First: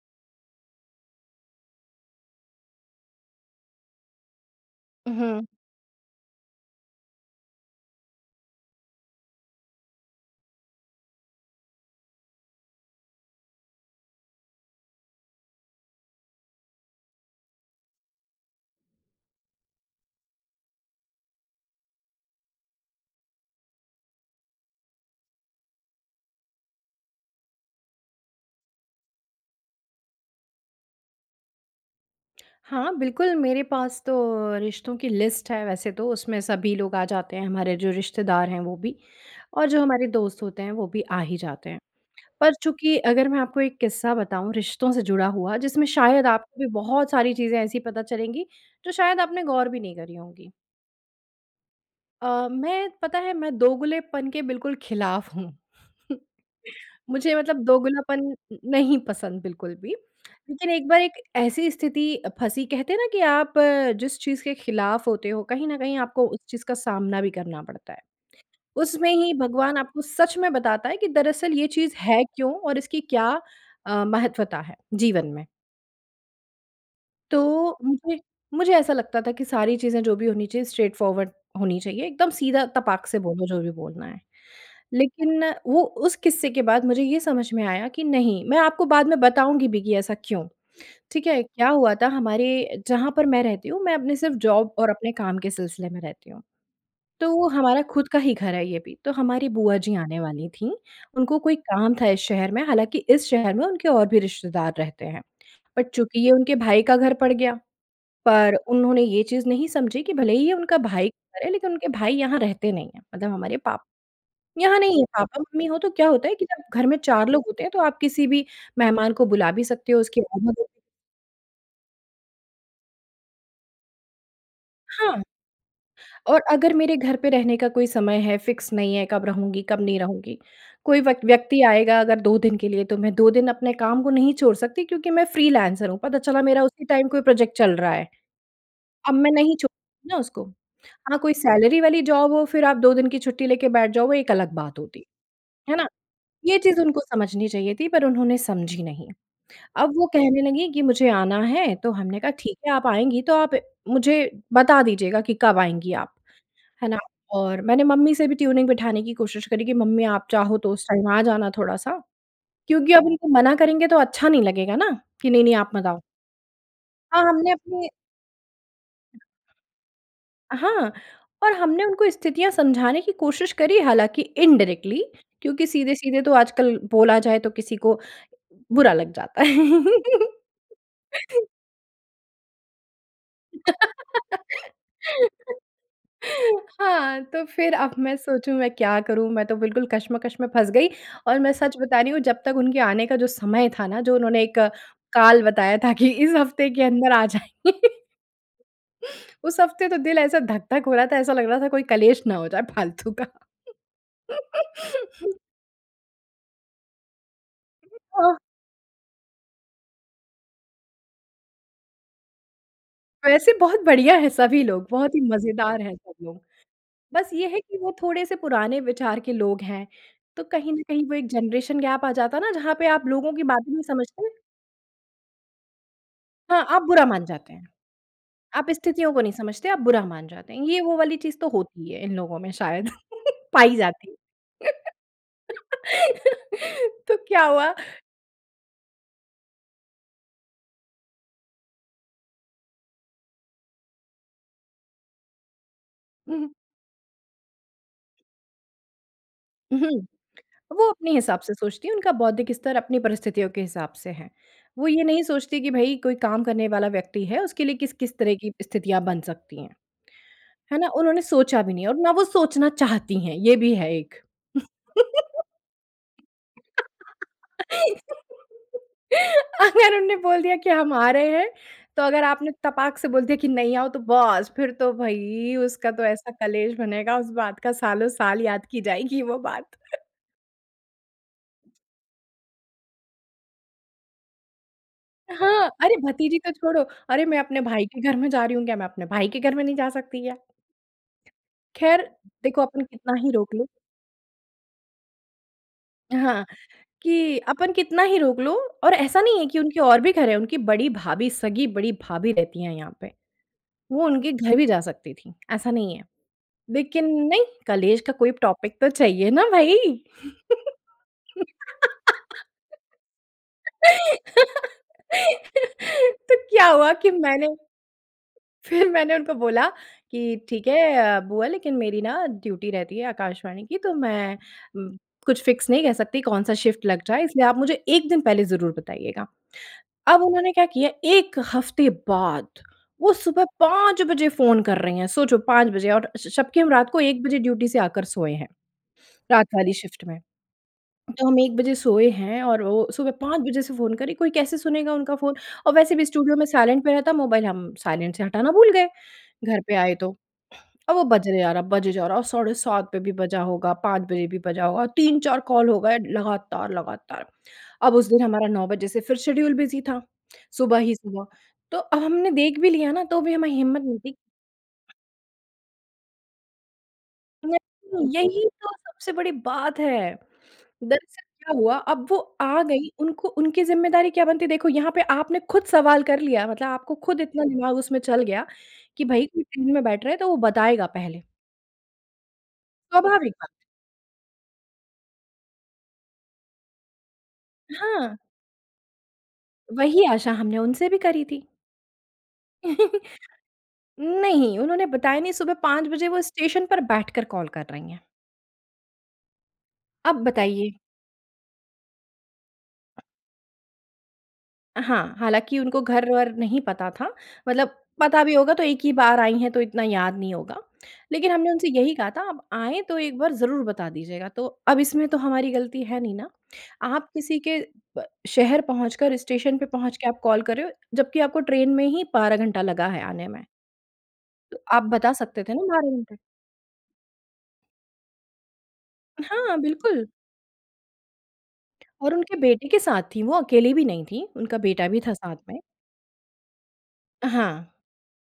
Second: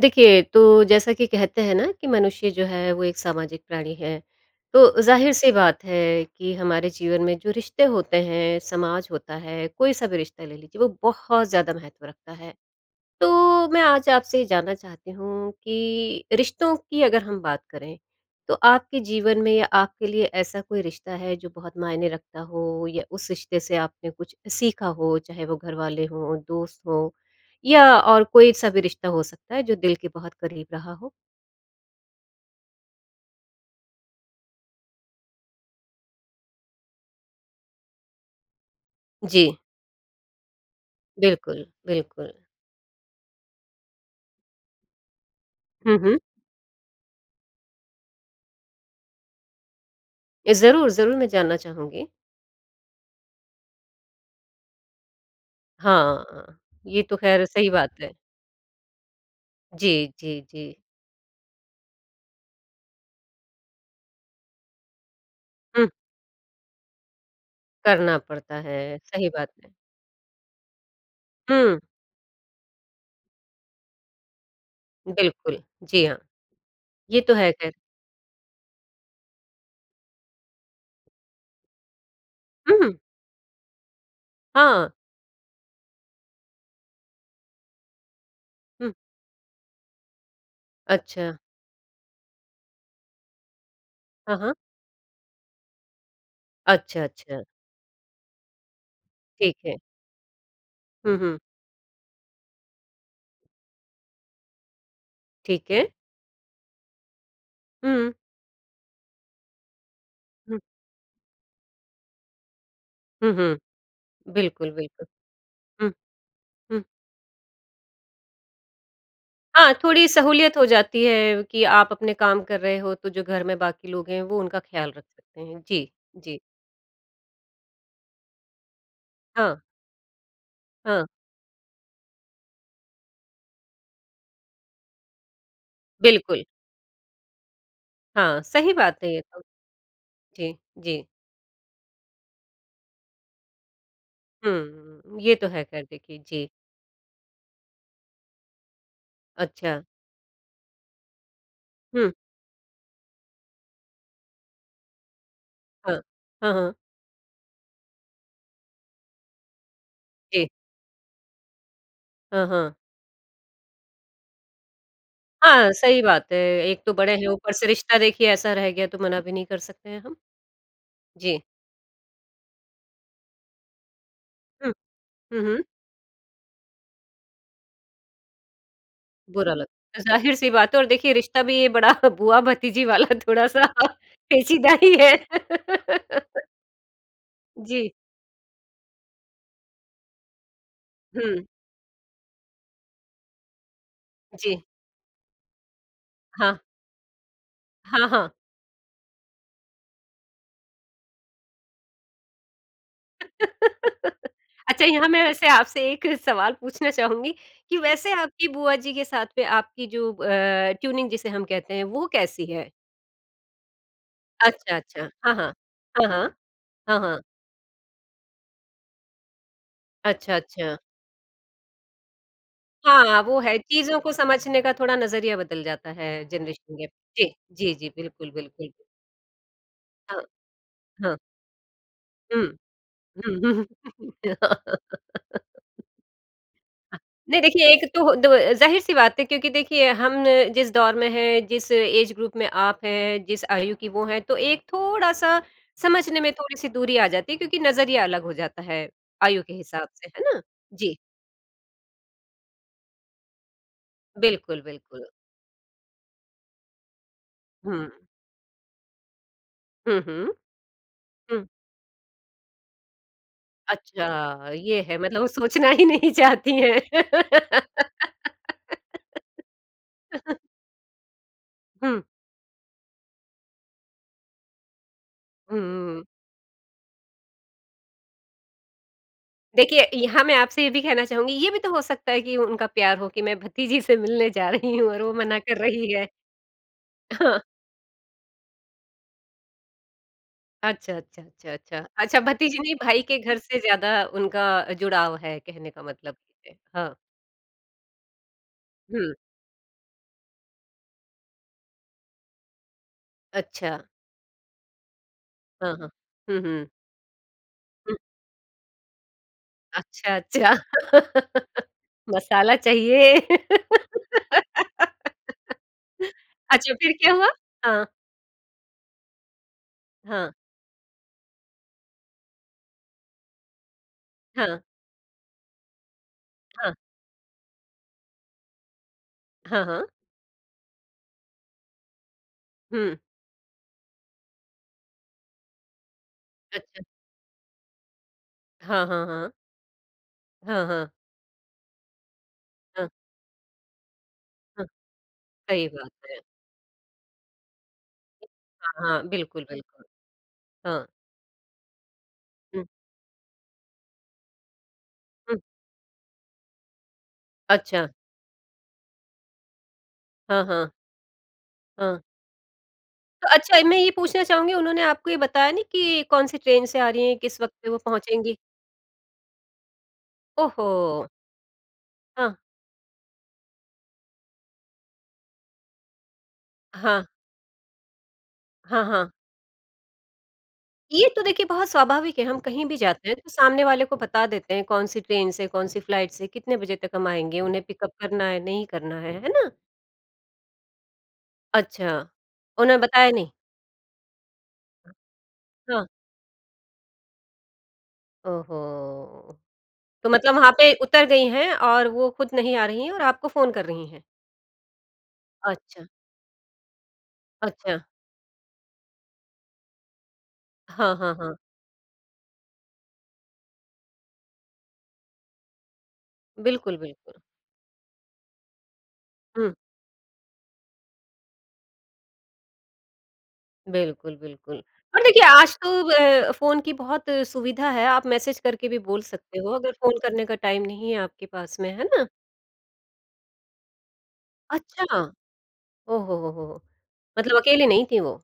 देखिए, तो जैसा कि कहते हैं ना कि मनुष्य जो है वो एक सामाजिक प्राणी है। तो उ, हुँ। ज़ाहिर-सी बात है कि हमारे जीवन में जो रिश्ते होते हैं, समाज होता है, कोई-सा भी रिश्ता ले लीजिए वो बहुत ज़्यादा महत्व रखता है। तो मैं आज आपसे ये जानना चाहती हूँ कि रिश्तों की अगर हम बात करें, तो आपके जीवन में या आपके लिए ऐसा कोई रिश्ता है जो बहुत मायने रखता हो? या उस रिश्ते से आपने कुछ सीखा हो? चाहे वो घरवाले हों, दोस्त हों, या और कोई-सा भी रिश्ता हो सकता है जो दिल के बहुत करीब रहा हो? हाँ, बिल्कुल। मेरे पास तो रिश्तों की लिस्ट है वैसे, तो उसमें सभी लोग आ जाते हैं हमारे जो रिश्तेदार हैं वो भी। जी। और जो हमारे दोस्त होते हैं वो भी आ ही बिल्कुल, जाते हैं। बिल्कुल। पर चूँकि अगर मैं आपको एक किस्सा बताऊँ रिश्तों से जुड़ा हुआ जिसमें हुँ, हुँ। शायद आपको भी बहुत सारी चीजें ऐसी पता चलेंगी जो शायद आपने गौर भी नहीं करी होंगी। ए ज़रूर, ज़रूर। में जानना चाहूँगी। अ, मैं पता है मैं दोगलेपन के बिल्कुल ख़िलाफ़ हूँ। हाँ। ये तो मुझे ख़ैर मतलब सही बात है। दोगलापन न नहीं पसंद बिल्कुल भी। जी, जी, लेकिन जी। एक बार एक ऐसी स्थिति फँसी, कहते हैं ना कि आप अ, जिस चीज़ के ख़िलाफ़ होते हो कहीं न हुँ। कहीं आपको उस चीज़ का सामना भी करना पड़ता है। करना पड़ता है। उसमें सही ही बात है। भगवान आपको सच में बताता है कि दरअसल ये हुँ। चीज़ है क्यों और इसकी क्या अ, महत्त्वता है, जीवन में? बिल्कुल। जी, हाँ। ये तो है ख़ैर। तो मुझे मुझे ऐसा लगता था कि सारी चीजें जो भी होनी चाहिए स्ट्रेट फॉरवर्ड होनी चाहिए एकदम सीधा हुँ। तपाक से बोलो जो भी बोलना है। हाँ। लेकिन वो उस किस्से के बाद मुझे ये समझ में आया कि नहीं, मैं आपको हुँ। बाद में बताऊँगी भी कि ऐसा क्यों? ठीक अच्छा। है। क्या हुआ था हमारे जहाँ पर मैं रहती हूँ मैं अपने हाँ, सिर्फ़ हाँ। जॉब और अपने काम के सिलसिले में रहती हूँ। अच्छा, अच्छा। तो हमारा खुद का ही घर है ये भी। तो हमारी ठीक है। बुआ जी आने वाली थीं, हुँ, उनको हुँ। कोई काम था इस शहर में। हालाँकि इस शहर में उनके और भी रिश्तेदार रहते हैं। ठीक पर है। चूँकि ये उनके भाई का घर पड़ गया, हुँ। पर उन्होंने ये चीज़ नहीं समझी कि भले ही ये हुँ। उनके भाई का घर है लेकिन उनके भाई यहाँ रहते नहीं हैं। हुँ, मतलब हमारे हुँ। पाप बिल्कुल, यहाँ नहीं हैं। बिल्कुल। पापा-मम्मी हों तो हुँ। क्या होता है कि जब हुँ। घर में 4 लोग होते हैं तो आप किसी भी मेहमान को बुला भी हाँ, सकती हो, थोड़ी उसकी सहूलियत हो आवभगत जाती है कि आप अपने काम कर रहे हो तो जो घर में बाकी लोग हैं वो उनका ख़्याल रख हाँ। सकतें हैं। जी। और जी। अगर मेरे घर पे रहने का कोई समय है, फिक्स नहीं है, कब हाँ। रहूँगी, कब नहीं रहूँगी। कोई हाँ। व्यक व्यक्ति आएगा अगर 2 दिन के लिए तो मैं 2 दिन अपने काम को नहीं छोड़ सकती क्योंकि मैं फ्रीलांसर हूँ। पता चला बिल्कुल। मेरा उसी टाइम कोई प्रोजेक्ट चल रहा है। हाँ, सही बात है अब ये मैं तो। नहीं छोड़ ना उसको। जी, जी। हाँ, कोई सैलरी वाली जॉब हो, फिर आप 2 दिन की छुट्टी लेके बैठ जाओ वो एक अलग बात हुँ, होती। हुँ। ये तो है है ख़ैर ना? देखिए। जी। ये चीज़ उनको समझनी चाहिए थी पर उन्होंने समझी नहीं। अच्छा। अब वो कहने लगी कि मुझे आना है, तो हुँ। हमने कहा ठीक है आप आएँगी तो आप मुझे बता दीजिएगा कि कब आएँगी हाँ। आप। हाँ, हाँ। है ना, और मैंने मम्मी से भी ट्यूनिंग बिठाने की कोशिश करी कि मम्मी आप जी। चाहो तो उस टाइम आ जाना थोड़ा-सा। हाँ, हाँ। क्योंकि अब उनको मना करेंगे तो अच्छा नहीं लगेगा ना, कि नहीं-नहीं हाँ, आप मत सही आओ। बात है। एक तो बड़े हाँ, हो ऊपर हमने से अपने रिश्ता देखिए ऐसा रह गया तो मना भी नहीं कर सकते हैं हम। हाँ। जी। और हमने उनको स्थितियाँ समझाने की कोशिश करी हालाँकि हुँ। इनडायरेक्टली, हुँ, हुँ। क्योंकि सीधे-सीधे तो आजकल बोला जाए तो किसी को, बुरा लग जाता बुरा लग है। ज़ाहिर-सी बात है और देखिए रिश्ता भी ये बड़ा बुआ-भतीजी वाला थोड़ा-सा पेचीदा ही है। हाँ, तो फिर जी। अब मैं सोचूँ मैं क्या करूँ? मैं तो बिल्कुल कश्मकश में फँस गई। और हुँ। मैं सच बता रही हूँ जब तक उनके आने का जो समय था ना, जो उन्होंने एक जी। काल बताया था कि इस हाँ। हफ़्ते के अंदर आ जाएँ। हाँ, हाँ। उस हफ़्ते तो दिल ऐसा धक-धक हो रहा था, ऐसा लग रहा था कोई क्लेश ना हो जाए फालतू का। अच्छा, यहाँ मैं वैसे आपसे एक सवाल पूछना चाहूँगी। कि अ, वैसे हाँ। आपकी बुआ जी के साथ में आपकी जो अ, ट्यूनिंग जिसे हम कहते हैं, वो कैसी है? वैसे बहुत बढ़िया है सभी अच्छा, लोग, अच्छा। बहुत ही हाँ, हाँ। मज़ेदार हैं हाँ, सब हाँ। लोग। हाँ, हाँ। बस ये है कि वो थोड़े-से पुराने विचार के लोग हैं। अच्छा, तो कहीं अच्छा। न कहीं वो एक जेनरेशन गैप आ जाता ना जहाँ पे आप हाँ, लोगों वो की है बातें नहीं चीज़ों को समझते? समझने का थोड़ा नज़रिया बदल जाता है हाँ, जनरेशन आप गैप बुरा जी, मान जाते हैं। जी, जी। बिल्कुल, आप बिल्कुल। स्थितियों को नहीं समझते, आप बुरा हाँ। मान जाते हैं। ये वो हाँ। वाली चीज़ तो होती है इन लोगों हुँ। में शायद, हुँ, पाई हुँ। जाती। अ, तो नहीं क्या देखिए हुआ एक तो दव ज़ाहिर-सी बात है क्योंकि देखिए हम न जिस दौर में है, जिस एज ग्रुप में आप है, जिस आयु की वो हैं, तो एक थोड़ा-सा समझने में हुँ, हुँ। थोड़ी-सी दूरी आ जाती है। क्योंकि नज़रिया अलग हो जाता है आयु के उ, हिसाब से हुँ। है ना? वो जी। अपने हिसाब से सोचती हैं, उनका बौद्धिक स्तर अपनी परिस्थितियों के हिसाब से है। बिल्कुल, वो ये बिल्कुल। नहीं सोचतीं कि भई कोई काम करने वाला व्यक्ति है, उसके लिए हुँ। किस-किस तरह की स्थितियाँ बन सकती हैं। हुँ, हुँ। है ना, उन्होंने हुँ। सोचा भी नहीं और ना वो सोचना चाहती हैं, ये भी है एक। अच्छा, ये है। मतलब वो सोचना ही नहीं चाहती हैं। अगर उन्होंने बोल दिया कि हम आ रहे हैं, हुँ। तो अगर आपने तपाक से बोल दिया कि नहीं, आओ। तो बस! फिर तो भई हुँ, उसका हुँ। तो ऐसा क्लेश बनेगा उस बात का सालों-साल याद की जाएगी वो बात। देखिए यहाँ मैं आपसे ये भी कहना चाहूँगी ये भी तो हो सकता है कि उनका प्यार हो कि मैं भतीजी से मिलने जा रही हूँ और वो मना कर हाँ। रही "अरे! है। भतीजी तो छोड़ो, अरे! मैं हाँ। अपने भाई के घर में जा रही हूँ। क्या, मैं अपने भाई के घर में नहीं जा सकती क्या?" अच्छा, अच्छा, अच्छा, अच्छा। ख़ैर, अच्छा, भतीजी देखो नहीं, अपन भाई कितना के ही घर रोक से ले ज़्यादा उनका जुड़ाव है कहने का मतलब हाँ, ये है। हाँ। कि अपन कितना ही रोक लो और हुँ। ऐसा नहीं है कि उनके और भी घर हैं। उनकी बड़ी भाभी, सगी बड़ी भाभी रहती हैं यहाँ पे। अच्छा। वो उनके घर भी जा सकती थीं, ऐसा हाँ, हाँ। नहीं है। हुँ, हुँ। लेकिन नहीं, हुँ। क्लेश का कोई टॉपिक तो चाहिए ना भई। अच्छा, अच्छा। मसाला चाहिए। तो क्या अच्छा, हुआ फिर कि क्या हुआ? मैंने हाँ। फिर मैंने उनको बोला हाँ। कि "ठीक है अ, बुआ, लेकिन मेरी ना ड्यूटी रहती है आकाशवाणी की, तो मैं हाँ। कुछ फिक्स नहीं कह सकती कौन-सा हाँ। शिफ्ट लग जाए। इसलिए आप मुझे एक दिन पहले ज़रूर बताइएगा। हाँ, हाँ। अब उन्होंने क्या किया, एक हफ़्ते बाद हुँ। वो सुबह 5 बजे फ़ोन कर रही हैं, सोचो 5 बजे! और स जबकि हम अच्छा। रात को 1 बजे ड्यूटी से आकर सोए हैं। हाँ, हाँ, हाँ। रात वाली शिफ्ट में। हाँ, हाँ। तो हम 1 बजे सोए हैं और वो हाँ। सुबह 5 बजे से फ़ोन कर रही हैं, कोई कैसे हाँ। सुनेगा उनका फ़ोन? सही और बात वैसे भी है। स्टूडियो में साइलेंट पे रहता मोबाइल हम साइलेंट से हटाना भूल हाँ, गए, हाँ। बिल्कुल, घर पे बिल्कुल। आए तो। हाँ। अब वो बजे जा रहा, बजे जा रहा, साढ़े हुँ। 7 पे भी बजा होगा, 5 बजे भी बजा होगा, तीन हुँ। चार कॉल हो गए लगातार-लगातार। अच्छा। अब उस दिन हमारा 9 बजे से फिर शेड्यूल बिज़ी था, हाँ, हाँ। सुबह ही सुबह। तो अ, हाँ। हमने देख भी लिया ना, तो तो भी हमारी अच्छा अ, मैं हिम्मत ये नहीं थी पूछना चाहूँगी उन्होंने आपको ये बताया नहीं कि कौन-सी ट्रेन से आ रही हैं? किस वक़्त पे वो [unintelligible] पहुँचेंगी? यही तो सबसे बड़ी बात है। ओहो! दरअसल क्या हुआ, अब वो हाँ। आ गईं उनको उनकी ज़िम्मेदारी क्या बनती? देखो यहाँ पे आपने खुद सवाल कर लिया, मतलब आपको हाँ। खुद इतना दिमाग उसमें चल गया हाँ, कि हाँ। भई कोई ट्रेन में बैठ रहा है तो वो बताएगा ये तो पहले। देखिए बहुत स्वाभाविक है, हम कहीं भी जाते हैं तो स्वाभाविक बात है। सामने वाले को बता देते हैं कौन-सी ट्रेन से, कौन-सी फ्लाइट से कितने बजे तक हम आएँगे। उन्हें पिकअप हाँ। करना है, नहीं करना है, है ना? वही आशा हमने उनसे भी करी थी। अच्छा। उन्हें बताया नहीं? नहीं, उन्होंने बताया नहीं। सुबह हाँ। 5 बजे वो स्टेशन पर बैठकर कॉल कर रही हैं। ओहो! तो अब मतलब वहाँ बताइए। पे उतर गई हैं और वो खुद नहीं आ रही हैं और आपको फ़ोन कर रही हैं? हाँ, हालाँकि उनको अच्छा। घर-वर नहीं पता था, मतलब अच्छा। पता भी होगा तो एक ही बार आईं हैं तो इतना याद नहीं होगा। हाँ, हाँ, लेकिन हाँ। हमने उनसे यही कहा था, "आप आएँ तो एक बार ज़रूर बता दीजिएगा।" तो अब इसमें तो हमारी गलती है नहीं, ना? बिल्कुल, आप बिल्कुल। किसी के प शहर पहुँचकर, हुँ। स्टेशन पे पहुँच के आप कॉल कर रहे हो, जब्कि को ट्रेन में ही 12 घंटा लगा है आने में। बिल्कुल, तो बिल्कुल। आप पर बता देखिए, सकते थे आज ना तो 12 घंटे। व फ़ोन की बहुत सुविधा है, आप मैसेज करके भी बोल सकते हो हाँ, अगर फ़ोन बिल्कुल। करने का टाइम नहीं है आपके पास में। है ना? और उनके बेटे के साथ थी वो अकेले भी नहीं थी, उनका बेटा अच्छा! भी था साथ में। ओ हो हो हो! मतलब अकेले हाँ। नहीं थीं वो।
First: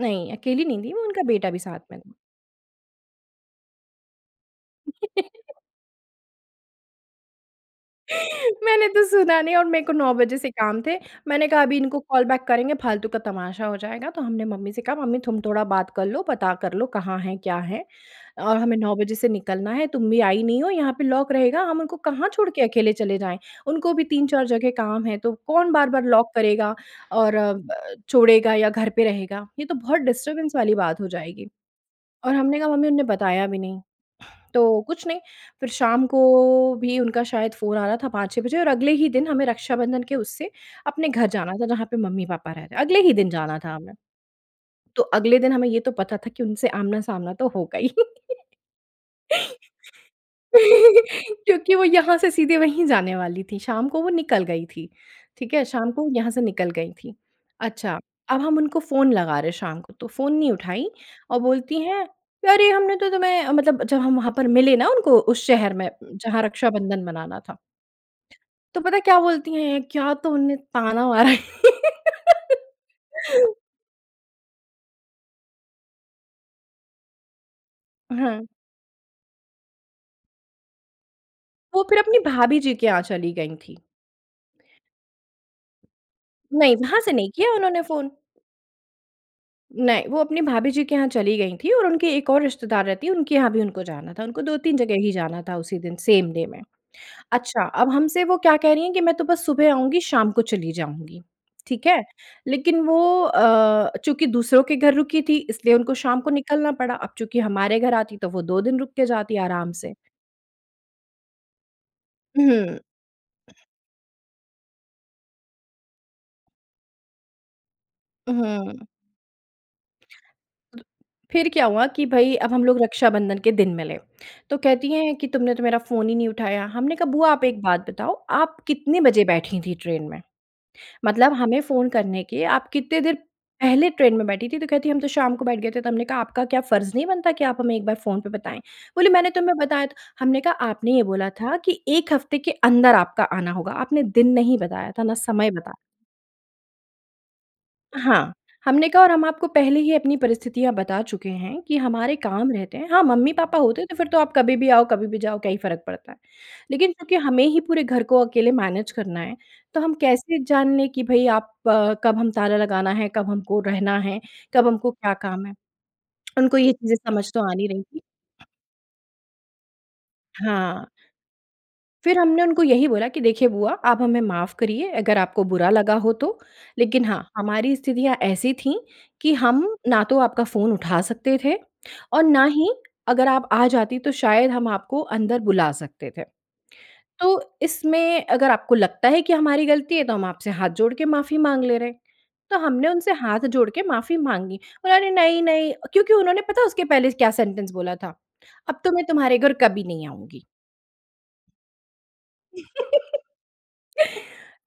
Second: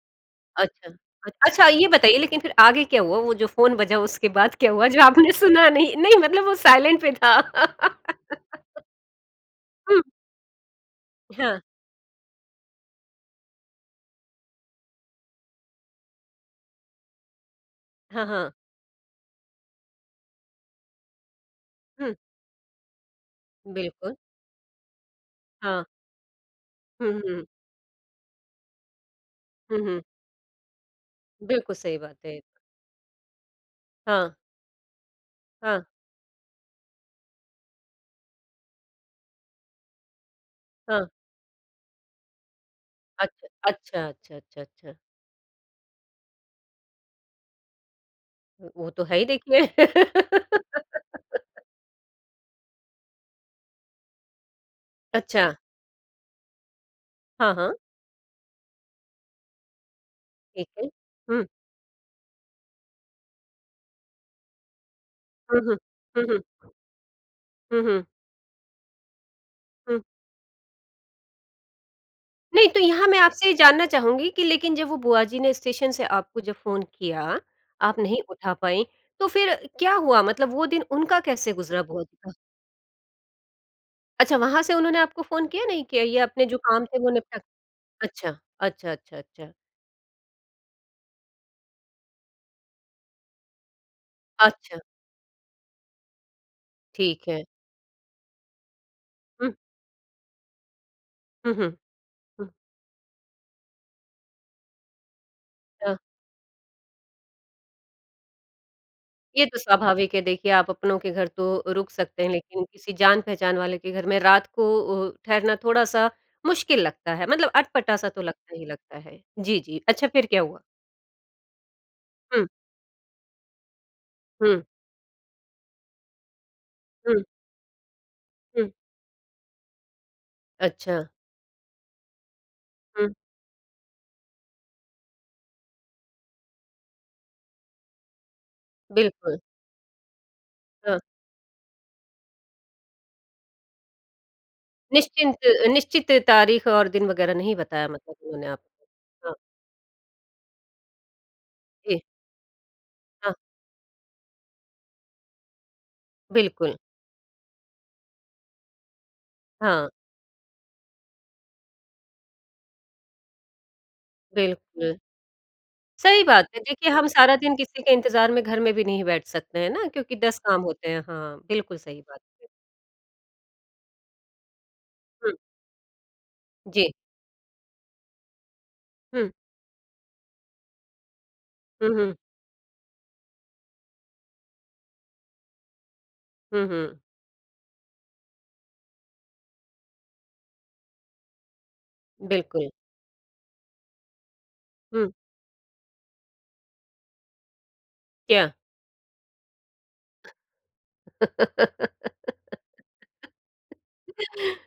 नहीं, अकेली नहीं थी, अच्छा। वो उनका बेटा भी अच्छा, साथ ये में था। बताइए लेकिन फिर आगे क्या हुआ वो जो फ़ोन बजा उसके बाद क्या हुआ? जो आपने सुना नहीं। नहीं मतलब वो साइलेंट पे था। मैंने तो सुना नहीं और मेरे को हुँ। 9 बजे से काम थे। मैंने हाँ। कहा, "अभी इनको कॉल बैक करेंगे, फालतू का तमाशा हो जाएगा। तो हमने मम्मी से कहा, "मम्मी, तुम थोड़ा बात कर लो, पता कर लो कहाँ है, क्या है? हाँ, हाँ। और हमें 9 बजे से निकलना है, तुम भी आई नहीं हो यहाँ पे लॉक रहेगा। हम उनको हुँ। कहाँ छोड़ के अकेले चले जाएँ?" उनको भी बिल्कुल। 3-4 जगह काम है, तो कौन हाँ। बार-बार लॉक करेगा हुँ, और हुँ। अ, छोड़ेगा या घर पे रहेगा? ये तो हुँ, बहुत हुँ। डिस्टर्बेंस वाली बात हो जाएगी। बिल्कुल सही बात है और एक। हमने कहा, "मम्मी, उन्होंने बताया भी नहीं।" हाँ। तो कुछ नहीं, फिर हाँ। शाम को भी उनका शायद फ़ोन आ रहा था 5-6 बजे और अगले ही दिन हमें रक्षाबंधन के उससे हाँ। अपने घर जाना था, जहाँ पे मम्मी-पापा रह रहे हैं, अगले ही दिन अच्छा। जाना था हमें। अच्छा, अच्छा, अच्छा, अच्छा। तो अगले दिन हमें ये तो पता था कि उनसे आमना-सामना तो होगा ही। वो तो है ही देखिए। क्योंकि वो यहाँ से सीधे वहीं जाने वाली थी, शाम को वो निकल गई थी। अच्छा। ठीक है, शाम को वो यहाँ से निकल गई थी। हाँ, हाँ। अच्छा, अब हम उनको फ़ोन लगा रहे शाम को, तो फ़ोन नहीं ठीक है। उठाई और हुँ। बोलती हैं, "अरे! हमने तो तुम्हें "मतलब जब हम वहाँ पर मिले ना उनको उस हुँ, शहर हुँ। में हुँ, हुँ। जहाँ रक्षाबंधन मनाना था। हुँ, हुँ। तो पता है क्या बोलती हैं। हुँ। क्या तो उन्होंने ताना मारा। नहीं तो यहाँ मैं आपसे ये जानना चाहूँगी कि लेकिन जब वो बुआ जी ने स्टेशन से आपको जब फ़ोन किया आप नहीं हाँ। उठा पाईं, तो फिर क्या हुआ? मतलब वो दिन उनका कैसे गुज़रा, वो फिर बुआ अपनी का? भाभी जी के यहाँ चली गई थी। अच्छा, वहाँ से उन्होंने आपको फ़ोन किया नहीं किया? या अपने जो नहीं, काम थे वहाँ वो से नहीं निपटा किया उन्होंने फ़ोन। अच्छा। अच्छा, अच्छा, अच्छा। नहीं, वो अपनी भाभी जी के यहाँ चली गई थी, और उनके एक और रिश्तेदार रहती हैं, उनके यहाँ भी उनको जाना था। उनको 2-3 अच्छा। जगह ही जाना था उसी दिन, सेम डे में। ठीक है। अच्छा, अब हमसे वो क्या कह रही हैं कि "मैं तो बस हुँ। सुबह आऊँगी शाम को चली जाऊँगी।" हुँ, हुँ। ठीक है। हुँ। लेकिन वो अ, चूँकि दूसरों के घर रुकी थी इसलिए उनको हाँ। शाम को निकलना पड़ा। अब चूँकि हमारे घर आती तो वो 2 दिन रुक के जाती ये तो आराम से। स्वाभाविक है देखिए, आप अपनों के घर तो रुक सकते हैं लेकिन हुँ। किसी जान-पहचान वाले के घर में रात को अ, ठहरना थोड़ा-सा मुश्किल लगता है, मतलब अटपटा-सा तो लगता ही हुँ। लगता है। जी, जी। अच्छा फिर क्या हुआ? फिर क्या हुआ कि भई, हुँ। अब हम लोग रक्षाबंधन के दिन मिले। तो हुँ। कहती हैं कि "तुमने तो मेरा फ़ोन ही नहीं उठाया।" हमने कहा, हुँ। "बुआ, आप एक बात बताओ, आप हुँ। कितने बजे बैठी थी ट्रेन में? अच्छा। मतलब हमें फ़ोन करने के आप कितने हुँ। देर पहले ट्रेन में बैठी थी? तो कहती हैं, "हम तो शाम को बैठ गए थे।" तो हमने कहा, "आपका क्या फर्ज़ नहीं बनता कि आप हमें एक बार फ़ोन पे बताएँ?" बोली, "मैंने बिल्कुल। तुम्हें बताया था। "हमने कहा, "आपने हाँ। ये बोला था कि एक हफ़्ते के अंदर आपका आना होगा। आपने दिन नहीं बताया था ना निश्चिंत समय अ बताया। निश्चित तारीख़ और दिन वग़ैरह नहीं बताया मतलब हाँ, उन्होंने आपको। हमने कहा, "और हम हाँ। आपको पहले ही अपनी परिस्थितियाँ बता चुके हैं कि जी। हमारे काम रहते हैं। हाँ, हाँ। मम्मी-पापा होते तो फिर तो आप कभी भी आओ, कभी भी जाओ, क्या ही फर्क पड़ता है। बिल्कुल। लेकिन चूँकि हमें ही पूरे घर को अकेले मैनेज करना है तो हाँ। हम कैसे जान लें कि भई आप अ, कब हम ताला लगाना है? कब हमको रहना है? कब हमको बिल्कुल। क्या काम है? सही बात उनको है। ये देखिए चीज़ें हम समझ सारा तो आ दिन नहीं किसी रही के थी। इंतज़ार में घर में भी नहीं बैठ सकते हैं ना? क्योंकि 10 काम हाँ। होतें हैं। हाँ, बिल्कुल सही बात फिर हमने है। उनको यही बोला कि "देखिए बुआ, आप हमें माफ़ करिए अगर हुँ। आपको बुरा लगा हो तो। जी। लेकिन हाँ, हमारी स्थितियाँ ऐसी थी कि हुँ। हम ना तो आपका फ़ोन उठा सकते थे हुँ, हुँ। और ना ही अगर आप आ जातीं तो शायद हम आपको अंदर बुला सकते थे। हुँ, हुँ। तो इसमें अगर आपको लगता है कि हमारी गलती है तो हम आपसे हाथ जोड़ के माफ़ी माँग ले रहे।" तो बिल्कुल। हमने उनसे हाथ जोड़ के माफ़ी माँगी। "अरे हुँ। नहीं-नहीं" क्योंकि उन्होंने पता उसके पहले क्या सेंटेंस बोला था, क्या? "अब तो मैं तुम्हारे घर कभी नहीं आऊँगी।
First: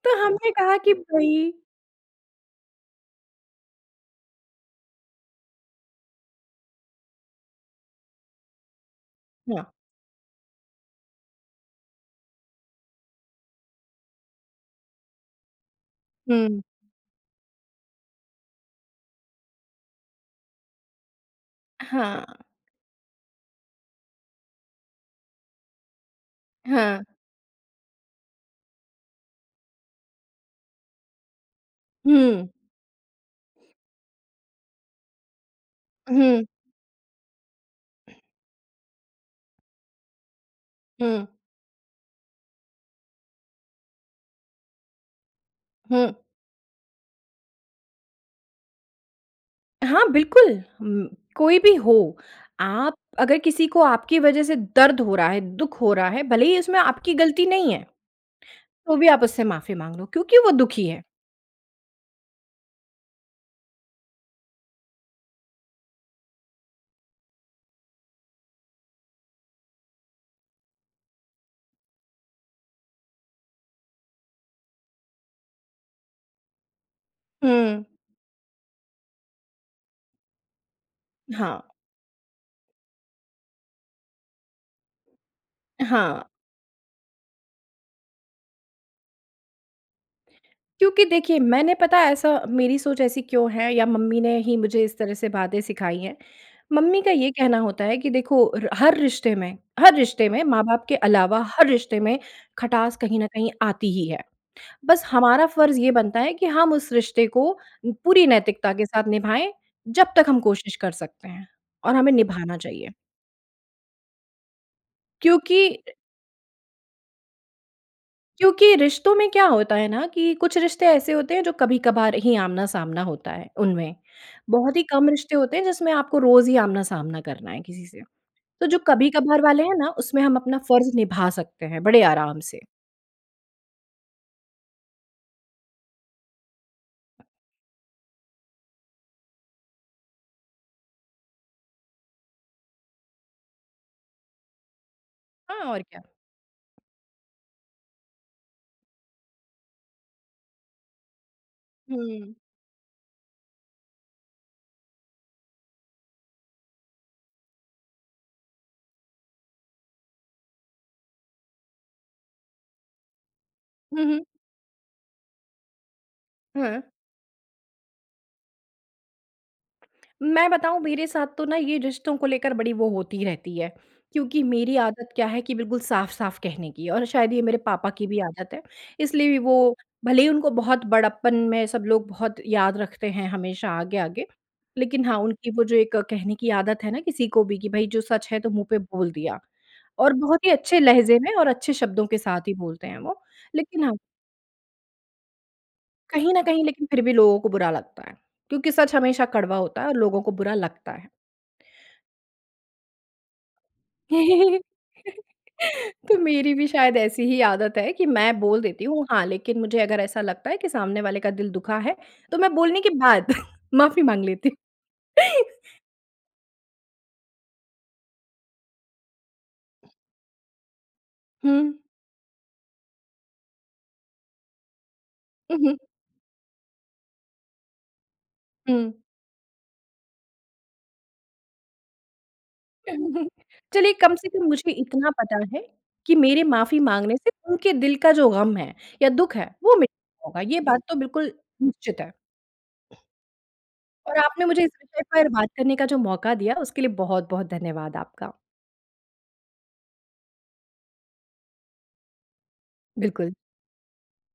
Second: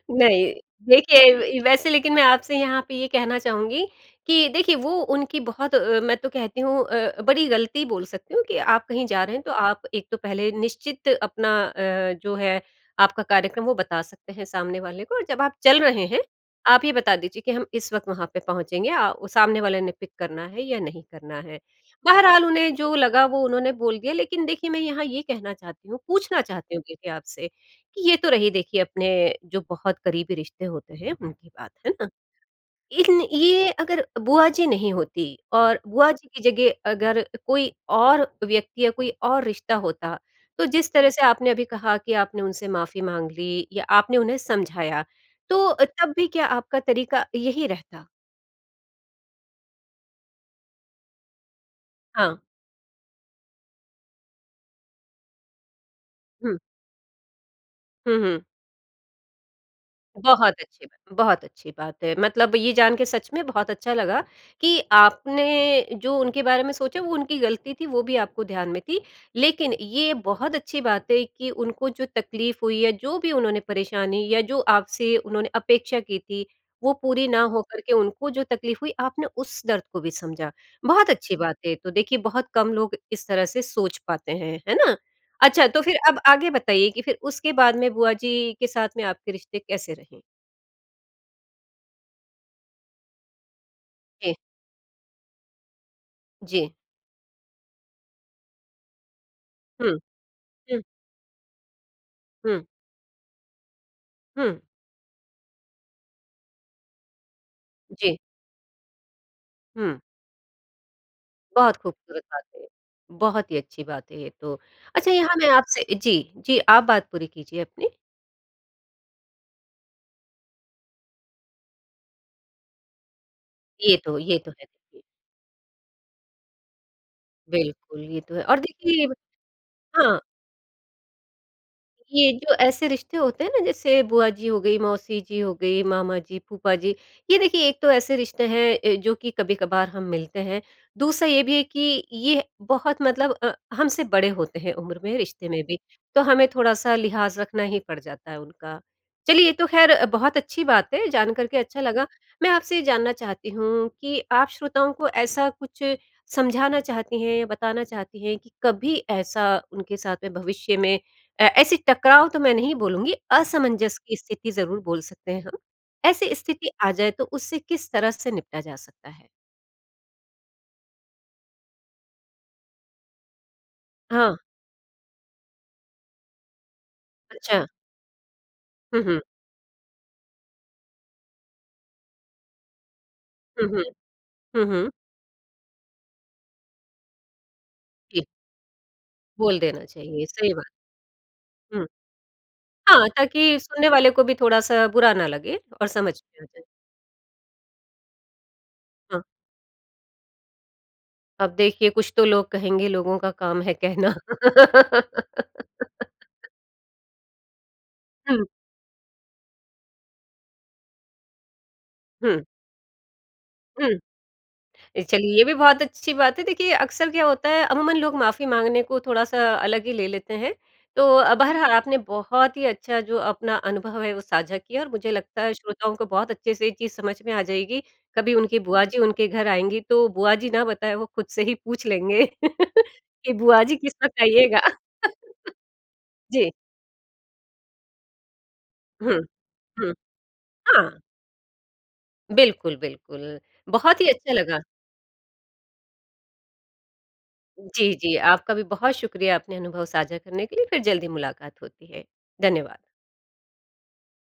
तो हमने नहीं। कहा कि देखिए भई। व वैसे लेकिन मैं आपसे यहाँ पे ये कहना चाहूँगी कि देखिए, वो उनकी बहुत अ, मैं तो कहती हूँ अ, बड़ी गलती बोल सकती हूँ कि आप कहीं जा रहे हैं, तो हाँ। आप एक तो पहले निश्चित अपना अ, जो है आपका कार्यक्रम वो बता सकते हैं सामने वाले को। जब आप चल रहे हैं, हुँ। आप ये बता दीजिए कि हम इस वक़्त वहाँ पे पहुँचेंगे, या अ, सामने वाले ने पिक करना है या नहीं करना है? हाँ। बहरहाल, उन्हें जो लगा वो उन्होंने बोल दिया। लेकिन देखिए, मैं यहाँ ये कहना चाहती हूँ पूछना चाहती हूँ हाँ। क्योंकि आपसे कि ये तो रही देखिए अपने जो बहुत करीबी रिश्ते होते हैं उनकी बात, है ना। हुँ। इन ये अगर बुआ जी नहीं होतीं और बुआ जी की हुँ। जगह अगर कोई और व्यक्ति या कोई और रिश्ता होता, तो जिस तरह से हुँ। आपने अभी कहा कि आपने उनसे माफ़ी माँग ली या आपने उन्हें समझाया, तो तब हुँ। भी क्या आपका तरीका यही रहता? हाँ, बिल्कुल, म कोई भी हो हाँ। आप अगर किसी को आपकी वज़ह से दर्द हो रहा है, दुःख हो रहा है, भले ही हुँ। इसमें आपकी गलती नहीं है। हुँ, हुँ। तो भी आप उससे माफ़ी माँग लो क्योंकि वो बहुत अच्छी दुखी है। बात बहुत अच्छी बात है। मतलब ये जान के सच में बहुत अच्छा लगा, कि आपने जो उनके बारे में सोचा, वो उनकी गलती थी, वो भी आपको ध्यान में थी। लेकिन ये बहुत अच्छी बात है कि उनको जो तकलीफ हुई, या जो भी उन्होंने परेशानी या जो आपसे उन्होंने अपेक्षा की थी, वो पूरी ना हो हुँ। करके उनको जो तकलीफ हुई, आपने उस दर्द को भी समझा। बहुत अच्छी बात हाँ। है ये तो देखिए, बहुत कम लोग इस तरह से सोच पाते हैं। है ना? अच्छा, तो फिर अब हाँ। आगे बताइए कि फिर उसके बाद में बुआ जी के साथ में आपके रिश्ते कैसे रहे? क्योंकि देखिए, मैंने पता ऐसा मेरी सोच ऐसी क्यों है या मम्मी ने जी। ही मुझे इस तरह से बातें सिखाई हैं। जी। मम्मी का ये कहना होता है कि देखो र हर रिश्ते में हर हुँ। रिश्ते में हुँ। माँ-बाप के अलावा हर रिश्ते में हुँ। खटास कहीं न कहीं आती ही है। हुँ। बस हमारा फ़र्ज़ ये बनता है कि हम उस रिश्ते को जी। पूरी नैतिकता के साथ निभाएँ, हुँ। जब तक हम कोशिश कर सकते हैं बहुत और हमें खूबसूरत बात निभाना है। चाहिए। बहुत ही अच्छी बात है ये तो, अच्छा यहाँ मैं क्योंकि आपसे जी, जी। आप बात पूरी कीजिए अपनी। क्योंकि रिश्तों में क्या होता है ना कि कुछ रिश्ते ऐसे होते हैं जो कभी-कभार ही आमना-सामना होता है, उनमें। ये तो ये तो, बहुत ही है। कम रिश्ते होते हैं, जिसमें आपको रोज़ ही आमना-सामना करना है किसी से। बिल्कुल, ये तो है और तो जो देखिए ब कभी-कभार वाले हैं ना, हाँ। उसमें हम अपना फ़र्ज निभा सकते हैं, बड़े ये आराम जो से। ऐसे रिश्ते होते हैं ना, जैसे बुआ जी हो गई, मौसी जी हो गई, मामा जी, फूफा जी ये देखिए एक तो ऐसे रिश्ते हैं अ, जो कि कभी-कभार हम मिलते हैं। दूसरा ये भी है कि ये ह बहुत मतलब अ, हमसे बड़े होते हैं उम्र में, रिश्ते में हाँ, भी, और क्या। तो हमें थोड़ा-सा लिहाज़ रखना ही पड़ जाता है उनका। चलिए ये तो ख़ैर बहुत अच्छी बात है जानकर के अच्छा लगा, हुँ। मैं आपसे ये जानना चाहती हूँ कि आप श्रोताओं को ऐसा कुछ समझाना चाहती हैं, बताना चाहती हैं कि कभी ऐसा उनके साथ में भविष्य में ए ऐसी टकराव तो मैं नहीं बोलूँगी, असमंजस हुँ, की हुँ। स्थिति ज़रूर बोल सकते हैं हम। ऐसी स्थिति हुँ। आ जाए तो उससे किस तरह से निपटा जा सकता है? मैं बताऊँ मेरे साथ तो ना ये रिश्तों को लेकर बड़ी वो होती ही रहती है, हाँ। क्योंकि मेरी आदत क्या है कि बिल्कुल साफ-साफ कहने की और शायद ये मेरे अच्छा। पापा की भी आदत है। हुँ, हुँ। इसलिए भी वो भले ही उनको बहुत बड़प्पन में सब लोग बहुत याद रखते हैं हुँ, हमेशा हुँ। आगे-आगे, हुँ, हुँ। लेकिन हाँ, उनकी वो जो एक कहने की आदत है ना किसी को भी कि, भई जो जी। सच है तो मुँह पे बोल दिया बोल देना और चाहिए, बहुत ही सही बात। अच्छे लहजे में और अच्छे हुँ। शब्दों के साथ ही बोलते हैं हाँ, वो, ताकि लेकिन सुनने हाँ वाले को भी थोड़ा-सा बुरा ना लगे और समझ कहीं में न आ जाए। कहीं लेकिन फिर भी लोगों को बुरा लगता है, क्योंकि सच हाँ। हमेशा कड़वा होता है और लोगों को बुरा लगता है। अब देखिए कुछ तो लोग कहेंगे लोगों का काम है कहना। तो मेरी भी शायद ऐसी ही आदत है कि मैं हुँ। बोल देती हूँ हाँ, लेकिन मुझे अगर ऐसा लगता है कि सामने वाले का दिल दुखा है तो हुँ। मैं बोलने के बाद हुँ। माफ़ी माँग लेती। अ, चलिए ये भी बहुत अच्छी बात है देखिए अक्सर क्या होता है अमूमन लोग माफ़ी माँगने को थोड़ा-सा अलग ही ले लेते हैं। तो अब हर हुँ। आपने बहुत ही अच्छा जो अपना अनुभव है वो साझा किया और मुझे लगता है उ, हुँ। श्रोताओं को बहुत अच्छे से ये चीज़ समझ में आ जाएगी। कभी उनकी बुआ हुँ। जी उनके घर आएँगी, तो बुआ जी ना बताए, वो खुद से ही पूछ लेंगे, कि बुआ जी चलिए किस कम वक़्त से कम आइएगा? मुझे इतना पता है, कि मेरे जी। माफ़ी माँगने से उनके दिल का जो गम है या हुँ। दुःख है वो मिट हुँ। गया होगा। ये बात तो हाँ। बिल्कुल निश्चित है। बिल्कुल, बिल्कुल। बहुत ही और अच्छा आपने लगा। मुझे इस विषय पर बात करने का जो मौका दिया, उसके लिए बहुत-बहुत जी, धन्यवाद जी। आपका। आपका भी बहुत शुक्रिया अपने अनुभव साझा करने के लिए फिर जल्दी मुलाकात होती है। धन्यवाद। बिल्कुल।